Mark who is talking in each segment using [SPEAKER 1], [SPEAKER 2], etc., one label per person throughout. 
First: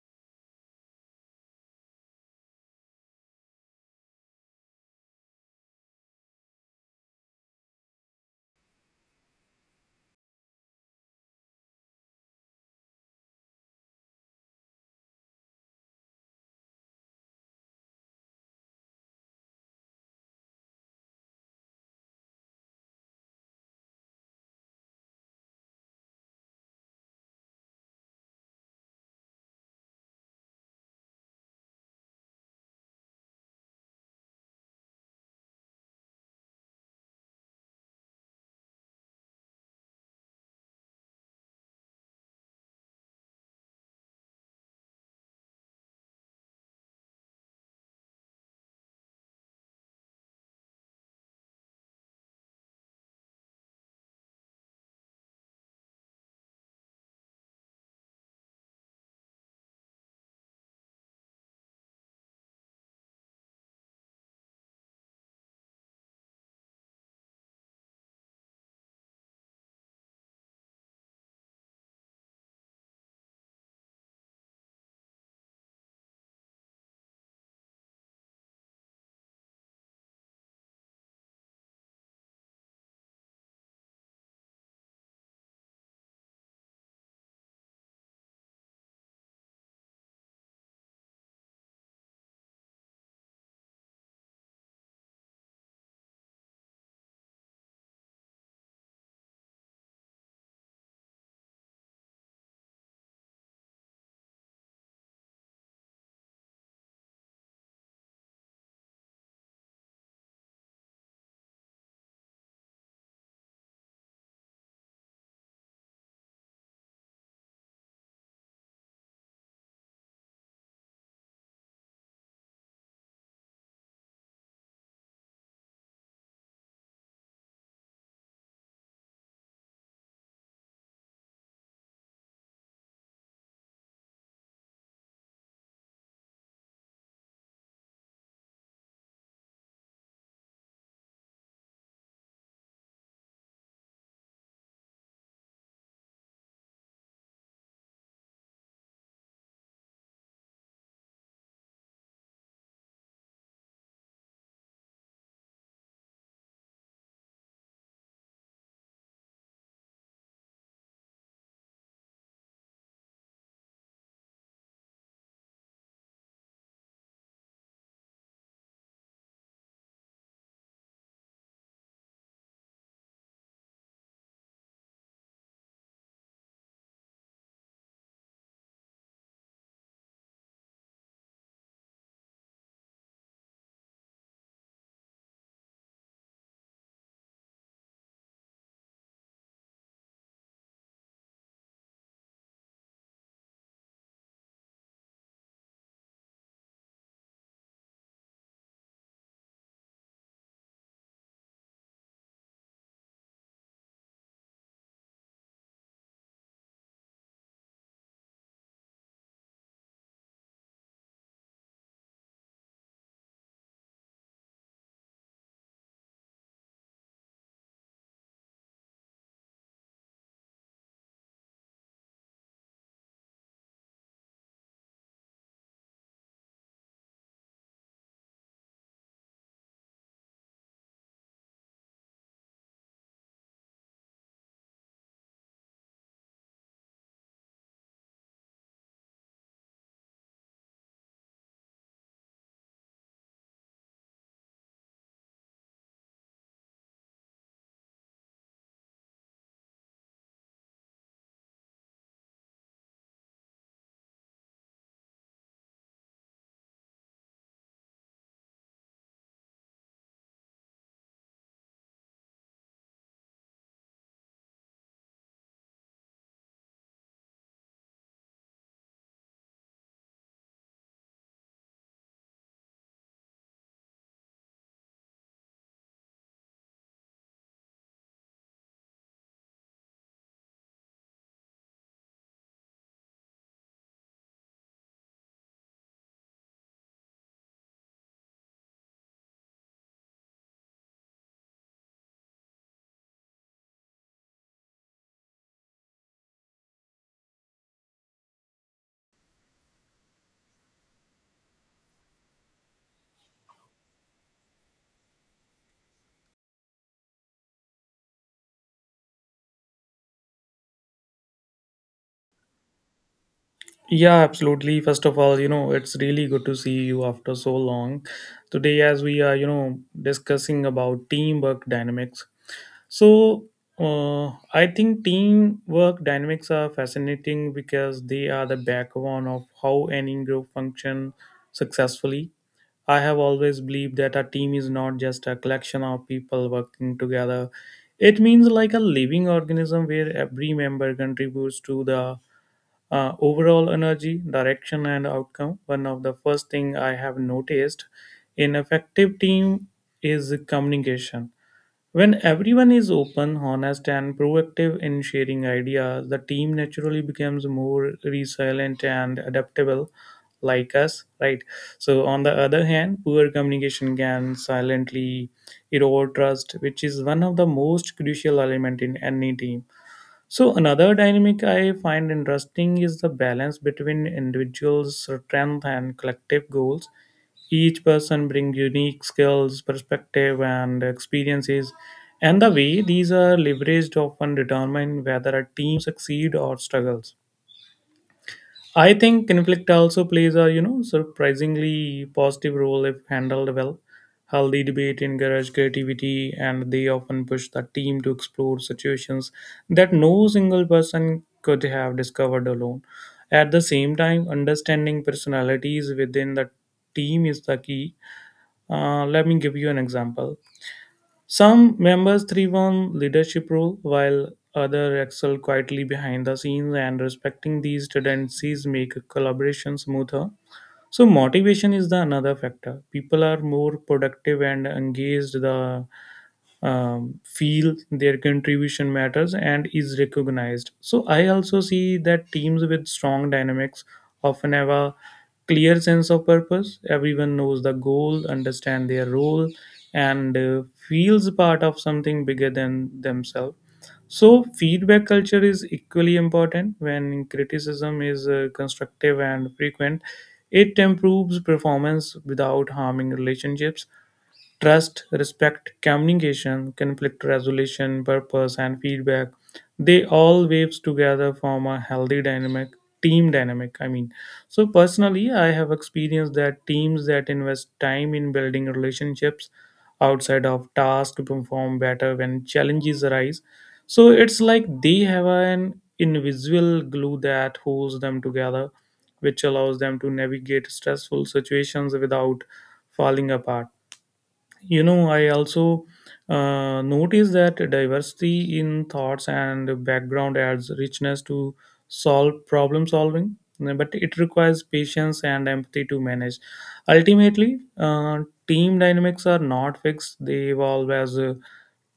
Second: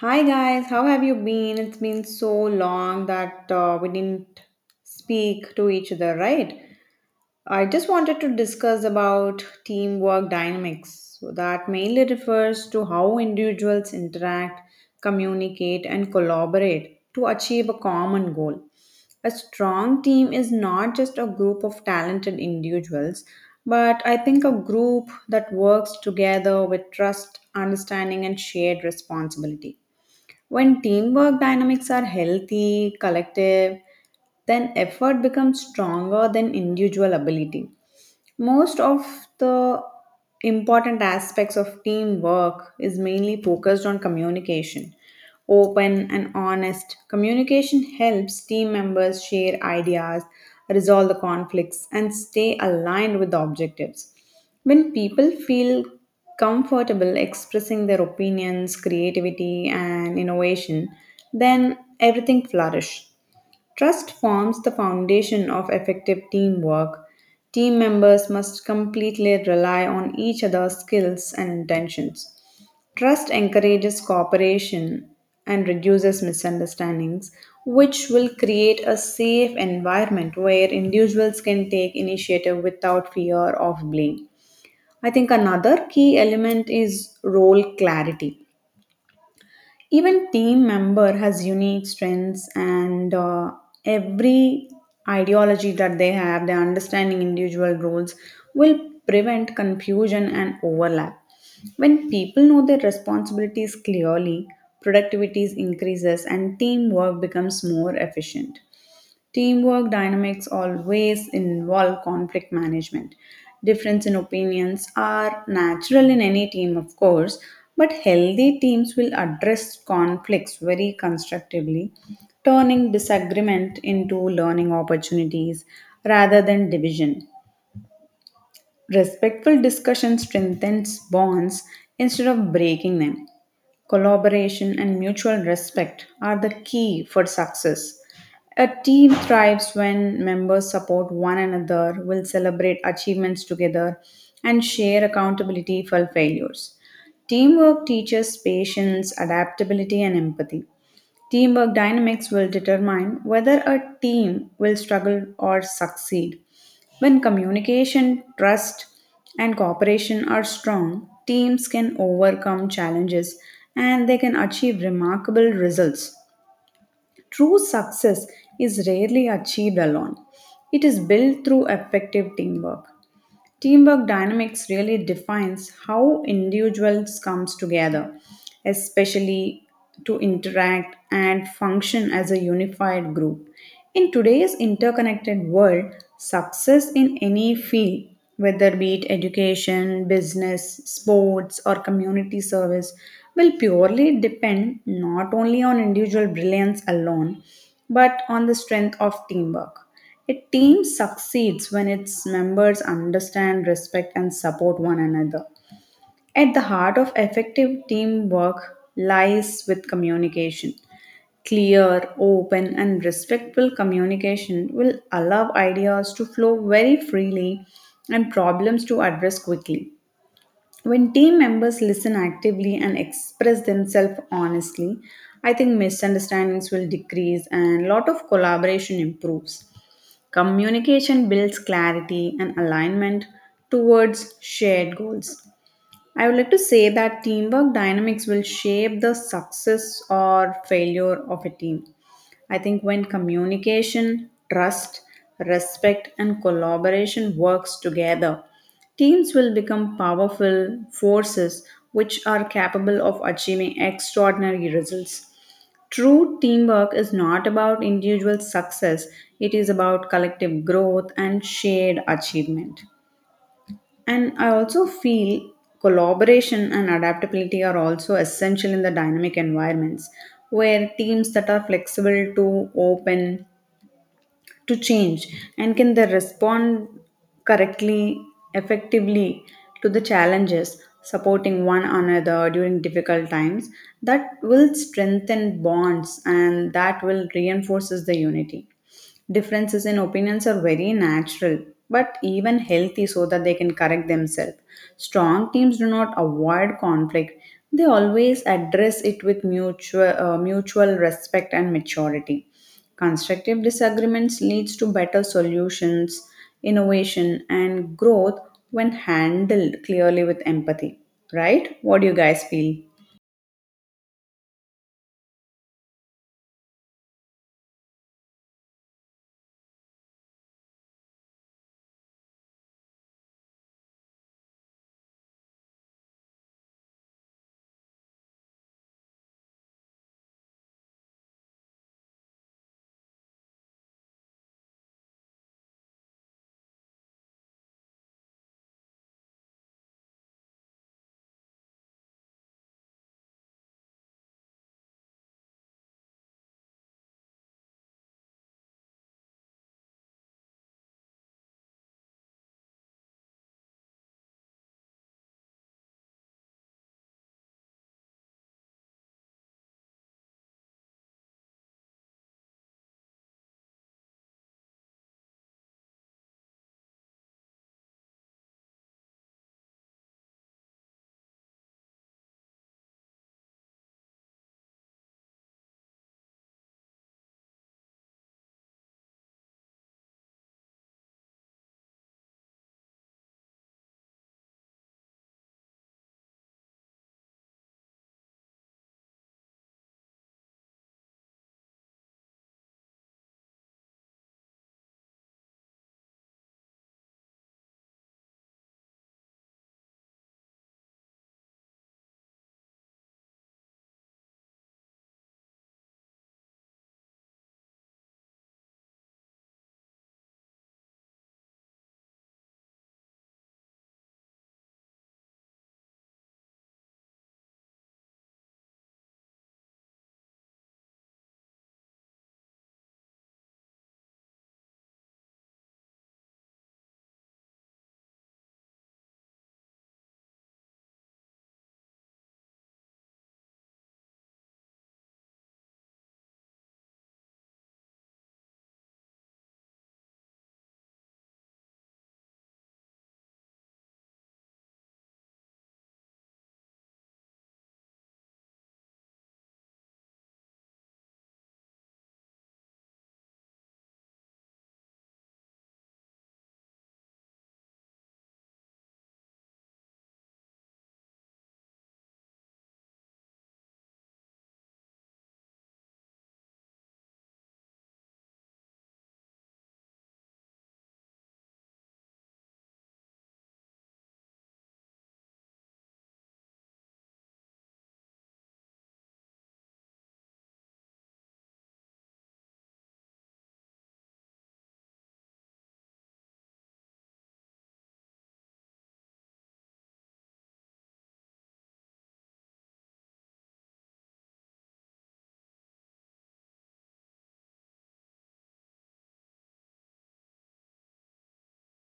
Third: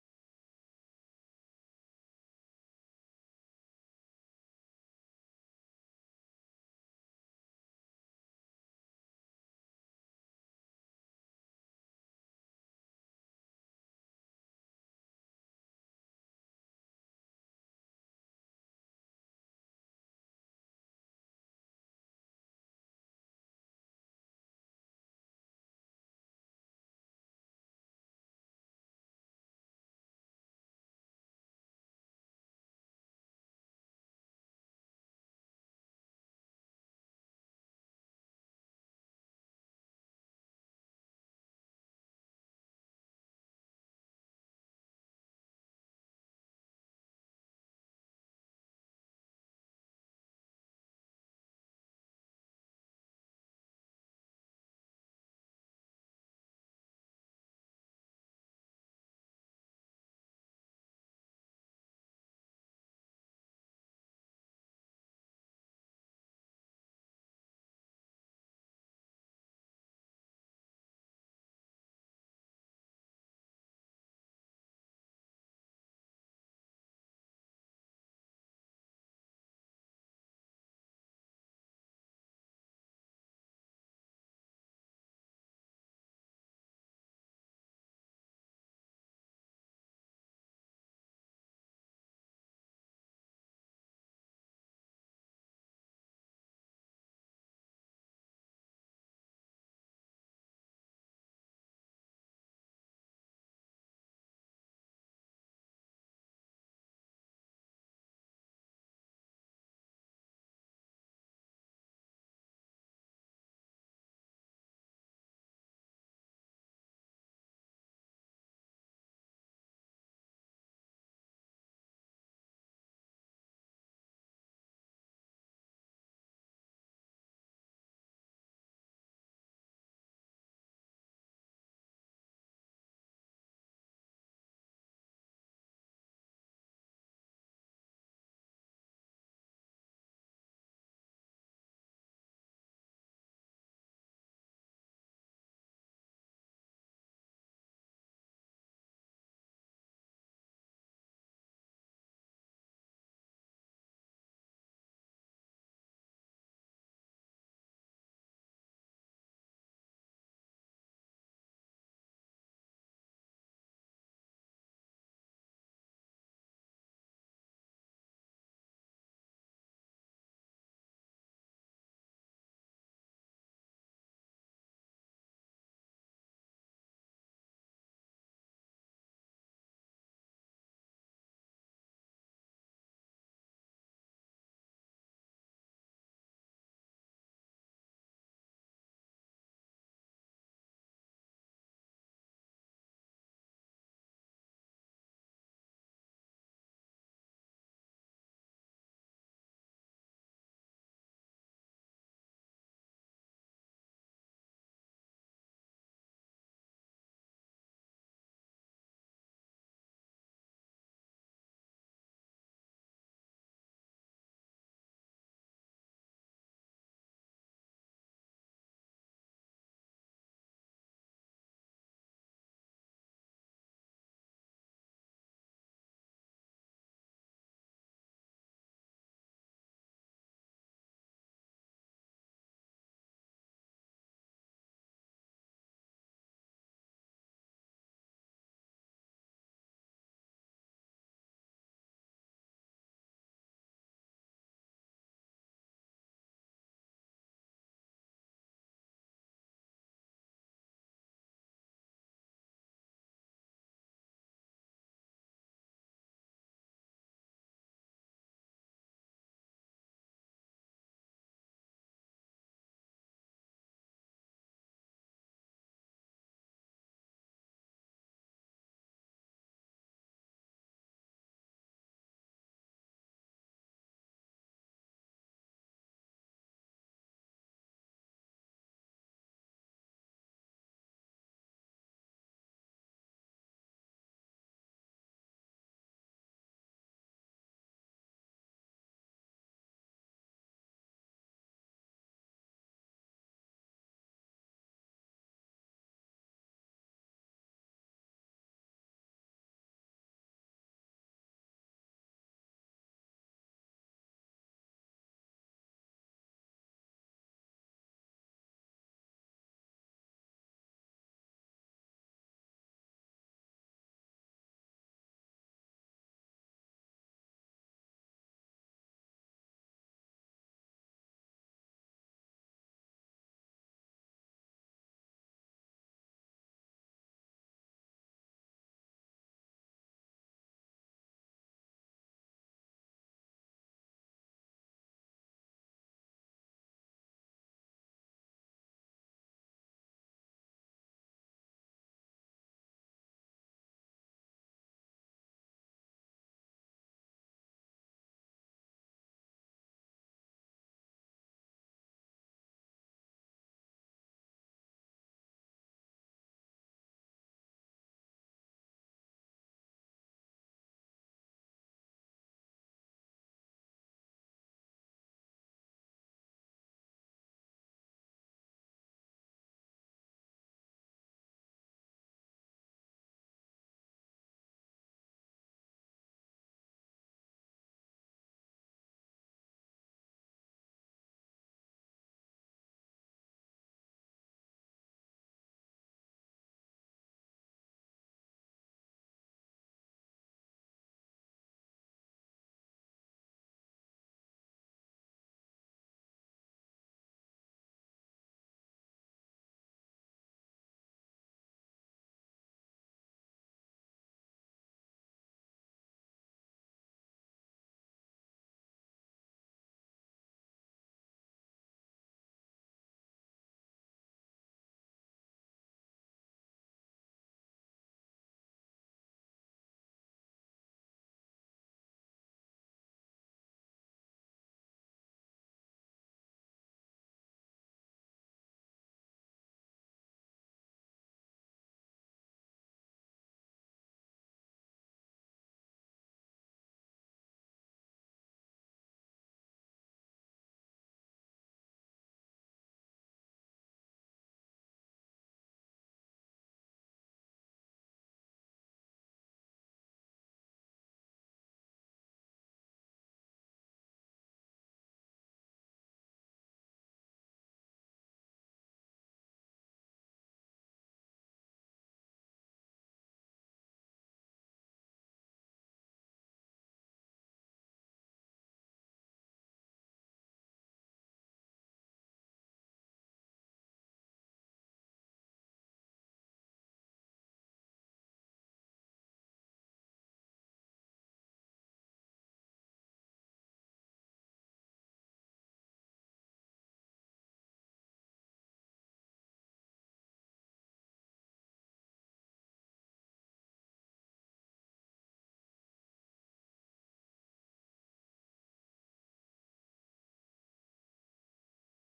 [SPEAKER 1] Hi guys, how have you been? It's been so long that we didn't speak to each other, right? I just wanted to discuss about teamwork dynamics. So that mainly refers to how individuals interact, communicate, and collaborate to achieve a common goal. A strong team is not just a group of talented individuals, but I think a group that works together with trust, understanding, and shared responsibility. When teamwork dynamics are healthy, collective, then effort becomes stronger than individual ability. Most of the important aspects of teamwork is mainly focused on communication. Open and honest communication helps team members share ideas, resolve the conflicts, and stay aligned with the objectives. When people feel comfortable expressing their opinions, creativity, and innovation, then everything flourishes. Trust forms the foundation of effective teamwork. Team members must completely rely on each other's skills and intentions. Trust encourages cooperation and reduces misunderstandings, which will create a safe environment where individuals can take initiative without fear of blame. I think another key element is role clarity, even team member has unique strengths and every ideology that they have their understanding individual roles will prevent confusion and overlap. When people know their responsibilities clearly, productivity increases and teamwork becomes more efficient. Teamwork dynamics always involve conflict management. Difference in opinions are natural in any team, of course, but healthy teams will address conflicts very constructively, turning disagreement into learning opportunities rather than division. Respectful discussion strengthens bonds instead of breaking them. Collaboration, and mutual respect are the key for success. A team thrives when members support one another, will celebrate achievements together, and share accountability for failures. Teamwork teaches patience, adaptability, and empathy. Teamwork dynamics will determine whether a team will struggle or succeed. When communication, trust, and cooperation are strong, teams can overcome challenges and they can achieve remarkable results. True success is rarely achieved alone, it is built through effective teamwork. Teamwork dynamics really defines how individuals comes together, especially to interact and function as a unified group. In today's interconnected world, success in any field, whether be it education, business, sports, or community service, will purely depend not only on individual brilliance alone, but on the strength of teamwork. A team succeeds when its members understand, respect, and support one another. At the heart of effective teamwork lies with communication. Clear, open, and respectful communication will allow ideas to flow very freely and problems to address quickly. When team members listen actively and express themselves honestly, I think misunderstandings will decrease and lot of collaboration improves. Communication builds clarity and alignment towards shared goals. I would like to say that teamwork dynamics will shape the success or failure of a team. I think when communication, trust, respect, and collaboration works together, teams will become powerful forces which are capable of achieving extraordinary results. True teamwork is not about individual success, it is about collective growth and shared achievement. And I also feel collaboration and adaptability are also essential in the dynamic environments where teams that are flexible to open to change and can they respond correctly, effectively to the challenges, supporting one another during difficult times, that will strengthen bonds and that will reinforces the unity. Differences in opinions are very natural, but even healthy so that they can correct themselves. Strong teams do not avoid conflict, they always address it with mutual respect and maturity. Constructive disagreements leads to better solutions, innovation and growth when handled clearly with empathy. Right? What do you guys feel?
[SPEAKER 2] Yeah, absolutely. First of all, it's really good to see you after so long. Today, as we are, discussing about teamwork dynamics. So, uh, I think teamwork dynamics are fascinating because they are the backbone of how any group function successfully. I have always believed that a team is not just a collection of people working together. It means like a living organism where every member contributes to the overall energy direction and outcome. One of the first thing I have noticed in effective team is communication. When everyone is open honest and proactive in sharing ideas, the team naturally becomes more resilient and adaptable, like us, right? So on the other hand, poor communication can silently erode trust, which is one of the most crucial element in any team. So another dynamic I find interesting is the balance between individuals' strength and collective goals. Each person brings unique skills, perspective, and experiences, and the way these are leveraged often determine whether a team succeeds or struggles. I think conflict also plays a surprisingly positive role if handled well. Healthy debate encourage creativity, and they often push the team to explore situations that no single person could have discovered alone. At the same time, understanding personalities within the team is the key. Let me give you an example. Some members thrive on leadership role while others excel quietly behind the scenes, and respecting these tendencies make collaboration smoother. So motivation is the another factor. People are more productive and engaged the feel their contribution matters and is recognized. So I also see that teams with strong dynamics often have a clear sense of purpose. Everyone knows the goal, understand their role, and feels part of something bigger than themselves. So feedback culture is equally important when criticism is constructive and frequent. It improves performance without harming relationships. Trust, respect, communication, conflict resolution, purpose, and feedback. They all waves together form a healthy dynamic, team dynamic. I mean, so personally, I have experienced that teams that invest time in building relationships outside of task perform better when challenges arise. So it's like they have an invisible glue that holds them together, which allows them to navigate stressful situations without falling apart. I also notice that diversity in thoughts and background adds richness to solve problem solving, but it requires patience and empathy to manage. Ultimately, team dynamics are not fixed, they evolve as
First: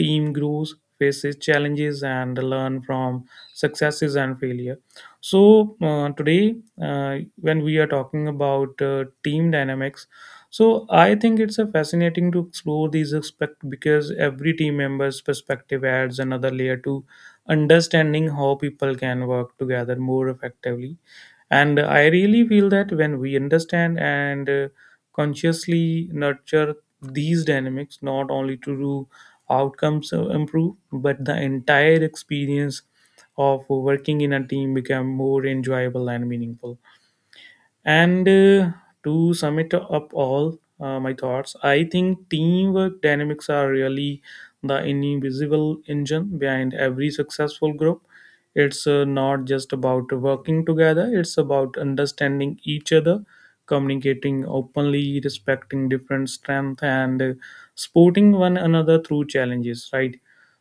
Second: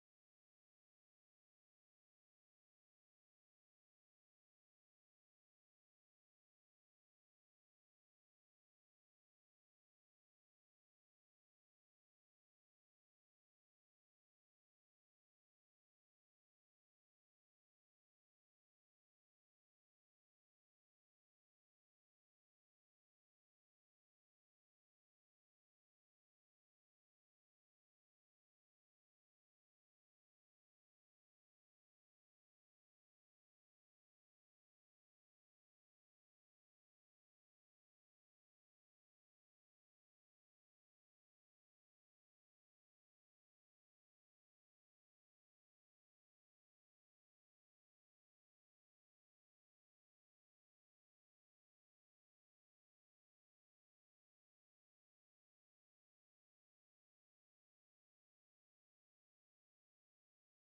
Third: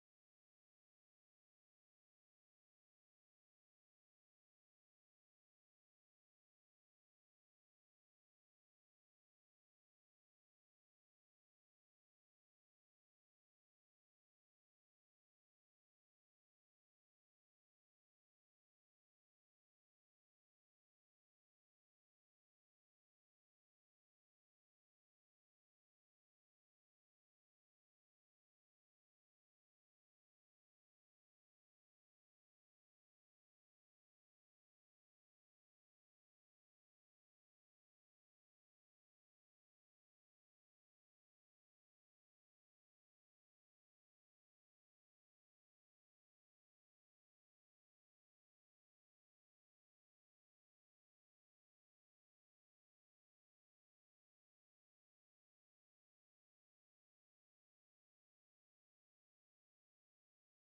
[SPEAKER 2] team grows, faces challenges and learn from successes and failure. So uh, today uh, when we are talking about team dynamics, so I think it's a fascinating to explore these aspects because every team member's perspective adds another layer to understanding how people can work together more effectively. And I really feel that when we understand and consciously nurture these dynamics, not only to do outcomes improve, but the entire experience of working in a team become more enjoyable and meaningful. And to sum it up all my thoughts, I think teamwork dynamics are really the invisible engine behind every successful group. It's not just about working together, it's about understanding each other, communicating openly, respecting different strengths, and supporting one another through challenges, right?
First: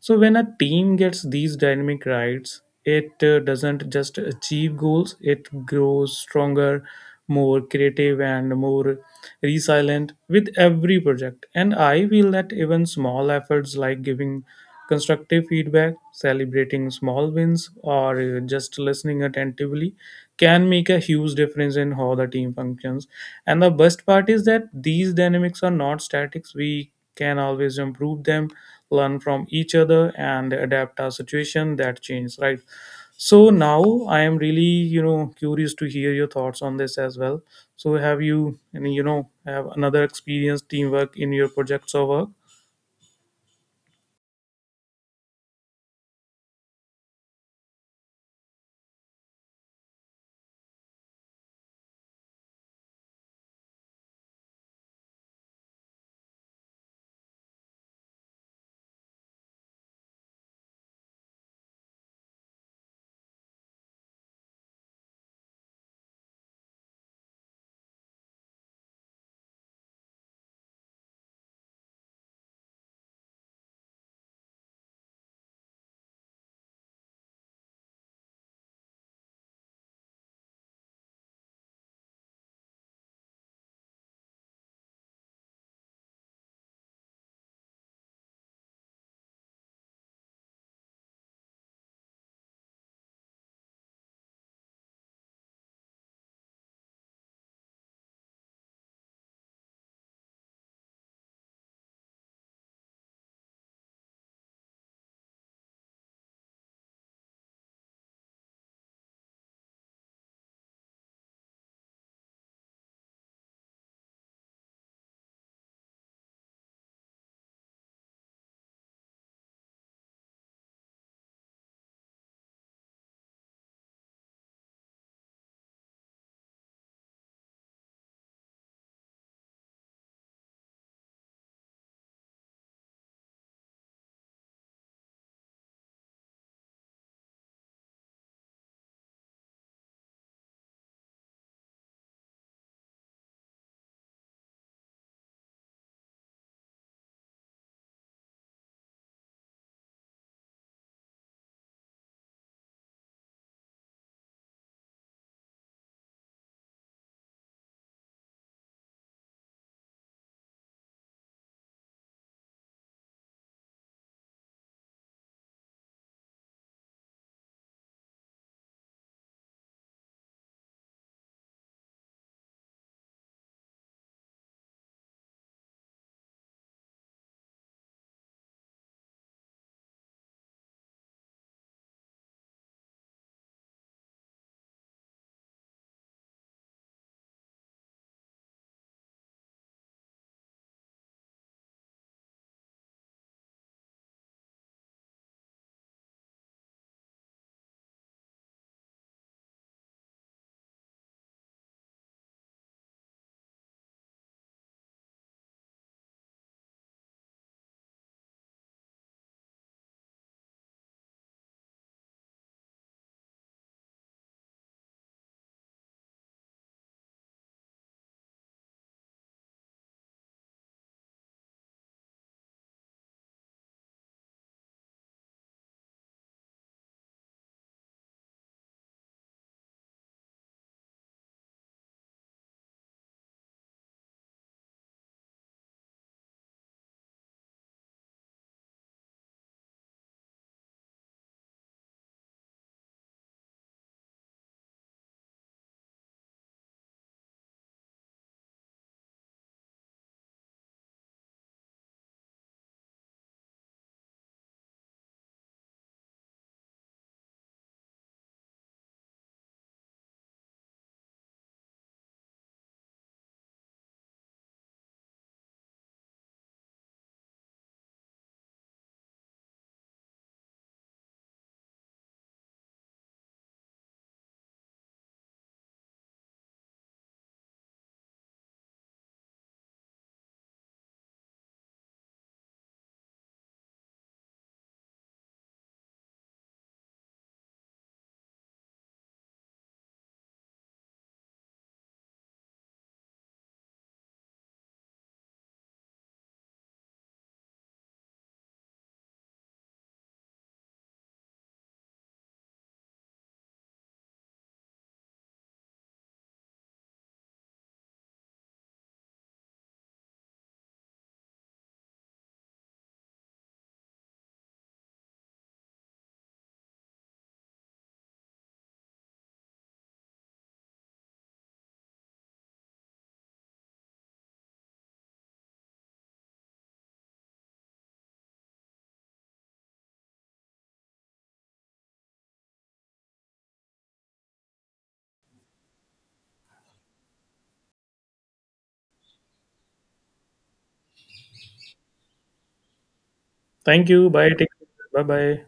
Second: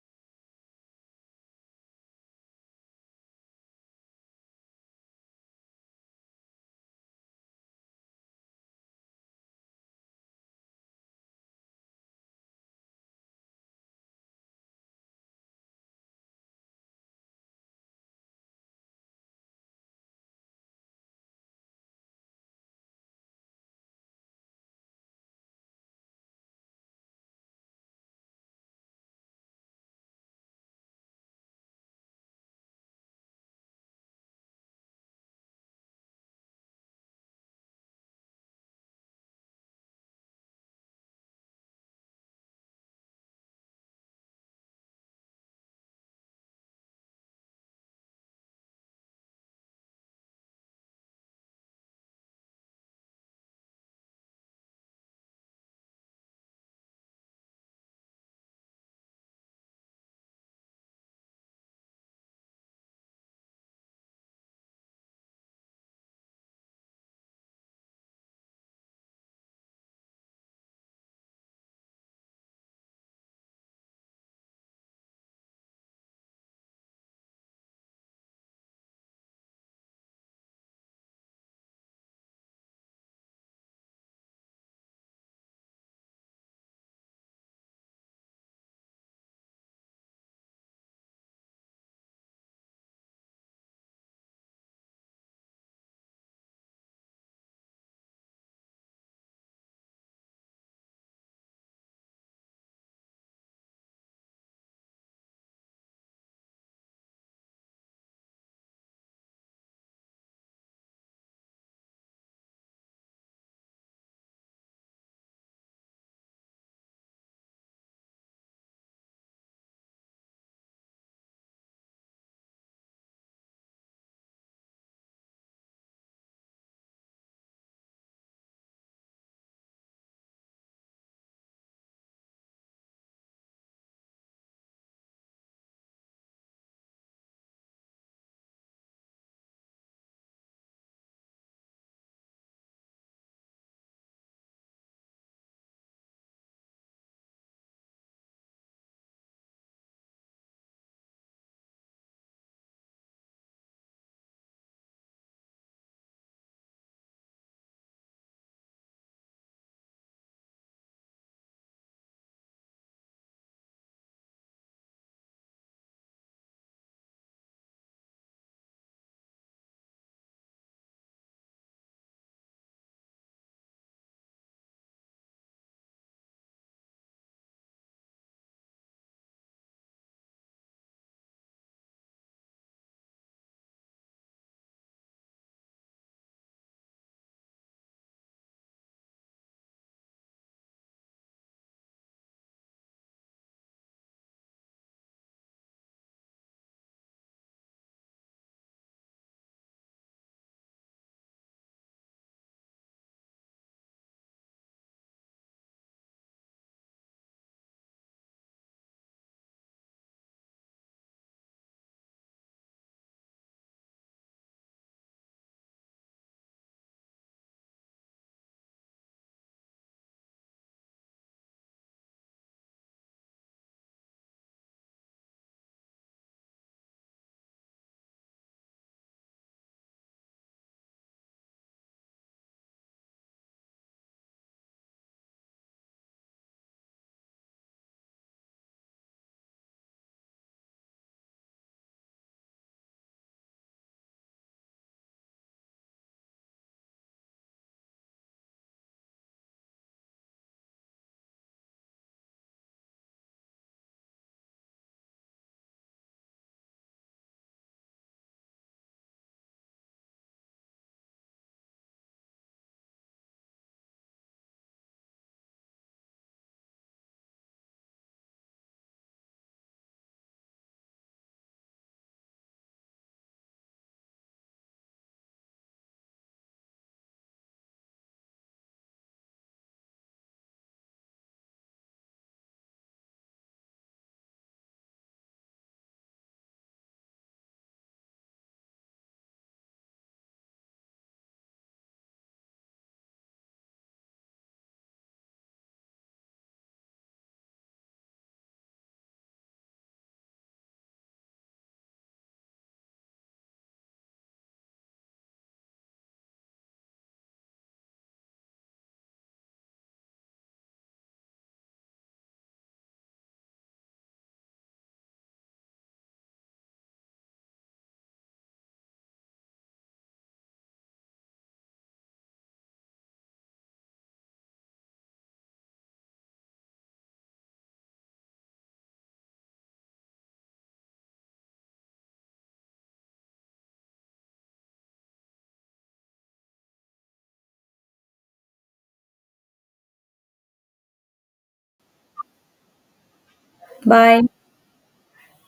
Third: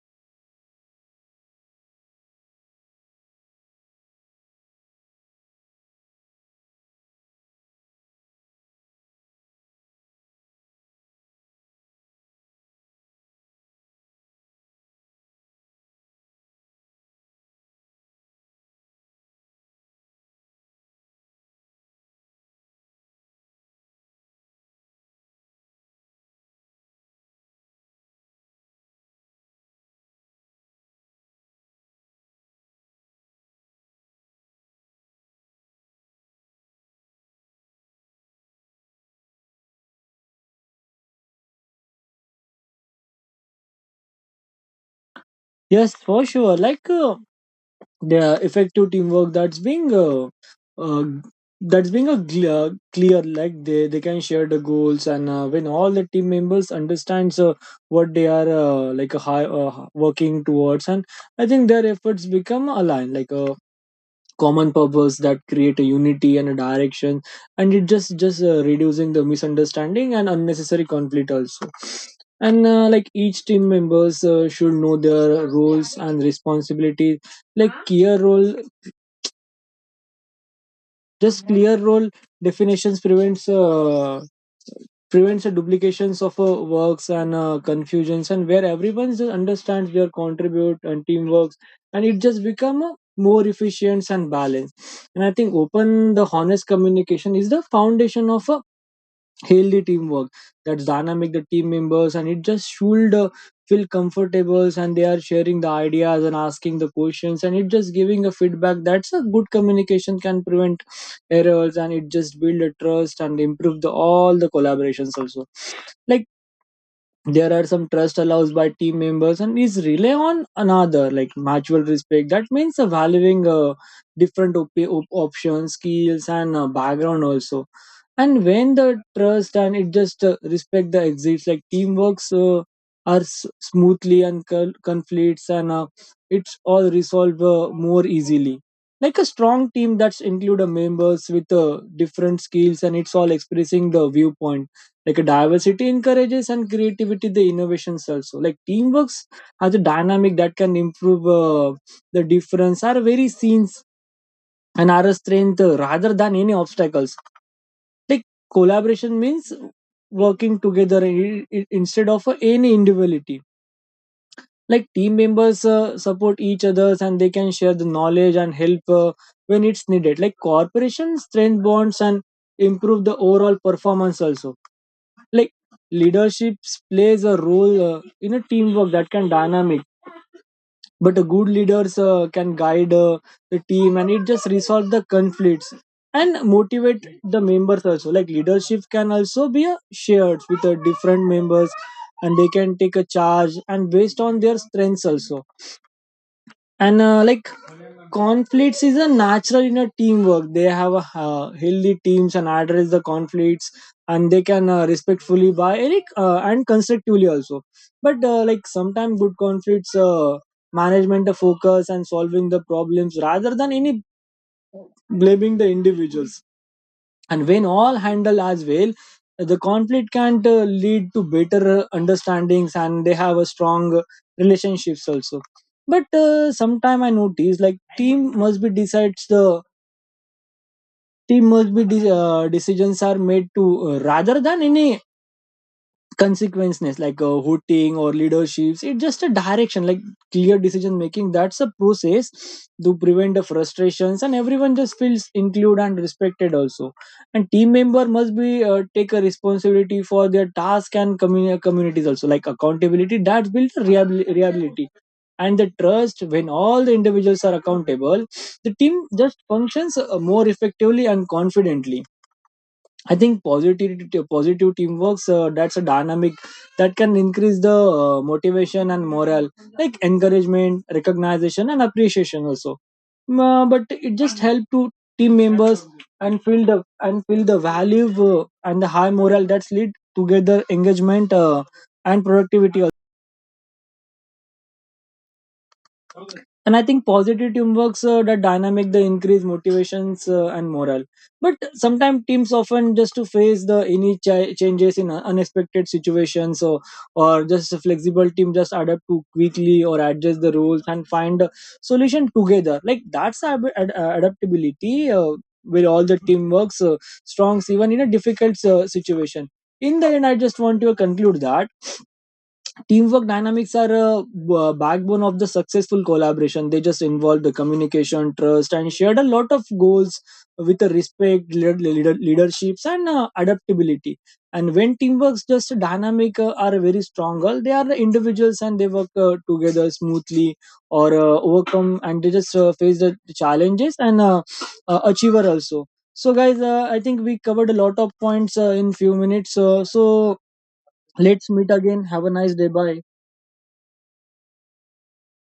[SPEAKER 2] So when a team gets these dynamic rights, it doesn't just achieve goals, it grows stronger, more creative and more resilient with every project. And I feel that even small efforts like giving constructive feedback, celebrating small wins, or just listening attentively can make a huge difference in how the team functions. And the best part is that these dynamics are not statics. We can always improve them, learn from each other and adapt our situation that change, right? So now I am really, curious to hear your thoughts on this as well. So have you any, have another experience teamwork in your projects or work?
[SPEAKER 3] Yes, for sure. The effective teamwork uh, that's being a clear. Like they can share the goals, and when all the team members understands what they are like a high working towards, and I think their efforts become aligned. Like common purpose that create a unity and a direction, and it just reducing the misunderstanding and unnecessary conflict also. And like each team members should know their roles and responsibilities, like key role, just clear role definitions prevents the duplications of works and confusions, and where everyone just understands their contribute and teamworks, and it just become a more efficient and balanced. And I think open the honest communication is the foundation of a healthy teamwork. That's dynamic the team members, and it just should feel comfortable and they are sharing the ideas and asking the questions and it just giving a feedback. That's a good communication can prevent errors and it just build a trust and improve the all the collaborations also. Like there are some trust allows by team members and is rely on another, like mutual respect. That means valuing different options, skills, and background also. And when the trust and it just respect the exits, like teamworks are smoothly, and conflicts and it's all resolved more easily. Like a strong team that's include a members with different skills and it's all expressing the viewpoint. Like a diversity encourages and creativity the innovations also. Like teamworks as a dynamic that can improve the difference are very scenes and are a strength rather than any obstacles. Like collaboration means working together instead of any individuality. Like team members support each others and they can share the knowledge and help when it's needed. Like corporation strength bonds and improve the overall performance also. Like leadership plays a role in a teamwork that can dynamic, but a good leaders can guide the team and it just resolve the conflicts and motivate the members also. Like leadership can also be shared with the different members, and they can take a charge and based on their strengths also. And like conflicts is a natural in a teamwork. They have a healthy teams and address the conflicts, and they can respectfully by eric and constructively also. But like sometimes good conflicts management the focus and solving the problems rather than any blaming the individuals. And when all handle as well, the conflict can lead to better understandings and they have a strong relationships also. But sometime I notice like team must be decides the team must be decisions are made to rather than any consequences, like hooting or leaderships, it's just a direction. Like clear decision making, that's a process to prevent the frustrations and everyone just feels included and respected also. And team member must be take a responsibility for their task and communities also, like accountability that builds reliability and the trust. When all the individuals are accountable, the team just functions more effectively and confidently. I think positive teamwork. That's a dynamic that can increase the motivation and morale, like encouragement, recognition, and appreciation also. But it just help to team members and feel the value and the high morale. That's lead together engagement and productivity. And I think positive teamworks that dynamic the increase motivations and morale. But sometimes teams often just to face the any changes in unexpected situations. So or just a flexible team just adapt to quickly or adjust the rules and find a solution together, like that's adaptability where all the team works strong even in a difficult situation. In the end I just want to conclude that teamwork dynamics are a backbone of the successful collaboration. They just involve the communication, trust, and shared a lot of goals with the respect, leaderships, and adaptability. And when teamworks just dynamic are very stronger, they are the individuals and they work together smoothly or overcome, and they just face the challenges and achiever also. So guys, I think we covered a lot of points in few minutes, so let's meet again. Have a nice day. Bye.
[SPEAKER 2] Thank you,
[SPEAKER 1] Bye.
[SPEAKER 2] bye, take care. Bye bye.